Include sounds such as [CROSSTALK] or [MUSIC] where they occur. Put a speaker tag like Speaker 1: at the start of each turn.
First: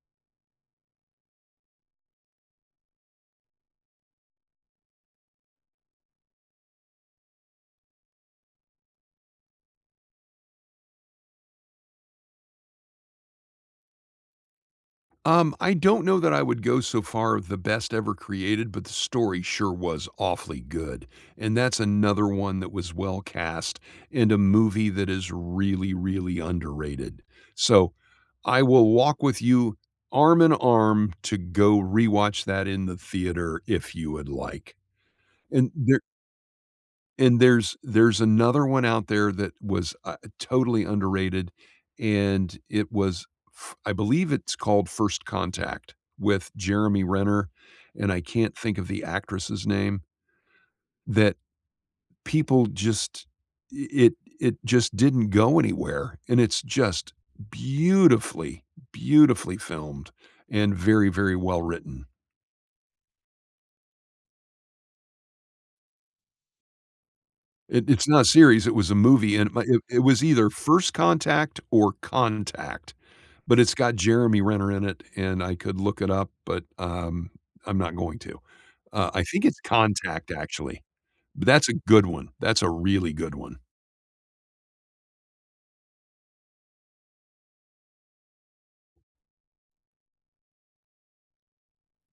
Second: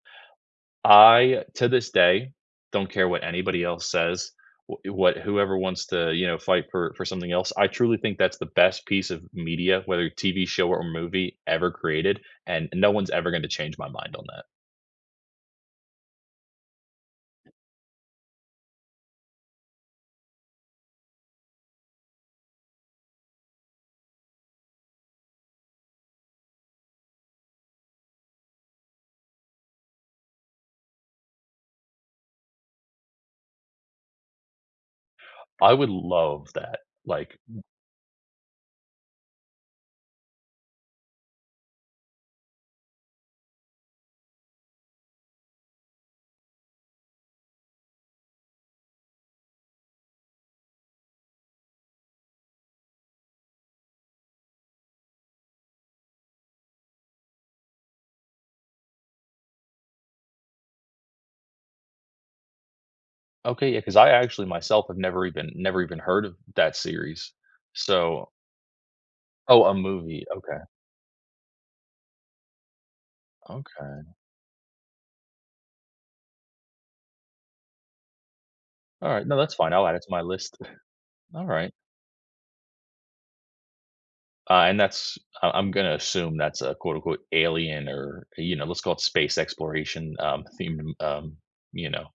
Speaker 1: I, to this day, don't care what anybody else says, wha you what whoever wants to, you know, fight for for something else, I truly think that's the best piece of media, whether TV show or movie ever created, and no one's ever gonna change my mind on that.
Speaker 2: Um, I don't know that I would go so far with the best ever created, but the story sure was awfully good, and that's another one that was well cast in a movie that is really, really underrated; so, I will walk with you arm and arm to go rewatch that in the theater if you would like, and
Speaker 1: I would
Speaker 2: there
Speaker 1: love that, like
Speaker 2: and there's there's another one out there that was, uh, totally underrated, and it was, f I believe it's called First Contact with Jeremy Renner, and I can't think of the actress' name that people just i i it just didn't go anywhere, and it's just beautifully, beautifully filmed and very, very well written.
Speaker 1: Okay, yeah, 'cause I actually myself have never even never even heard of that series,
Speaker 2: It It's not a
Speaker 1: so
Speaker 2: series, it was a movie, and my
Speaker 1: Oh, a
Speaker 2: it it was
Speaker 1: movie,
Speaker 2: either
Speaker 1: okay.
Speaker 2: First Contact or Contact, but it's got
Speaker 1: Okay.
Speaker 2: Jeremy Renner in it, and I could look it up, but, um, I'm not going to. Uh, I
Speaker 1: Alright. No,
Speaker 2: think
Speaker 1: that's
Speaker 2: it's
Speaker 1: fine. I'll add it to my
Speaker 2: Contact
Speaker 1: list
Speaker 2: actually,
Speaker 1: [CHUCKLES]
Speaker 2: but that's
Speaker 1: alright.
Speaker 2: a good one, that's a really good one.
Speaker 1: Uh, and that's I I'm gonna assume that's a quote unquote, "alien" or, you know, let's call it space exploration, um, themed, um, you know.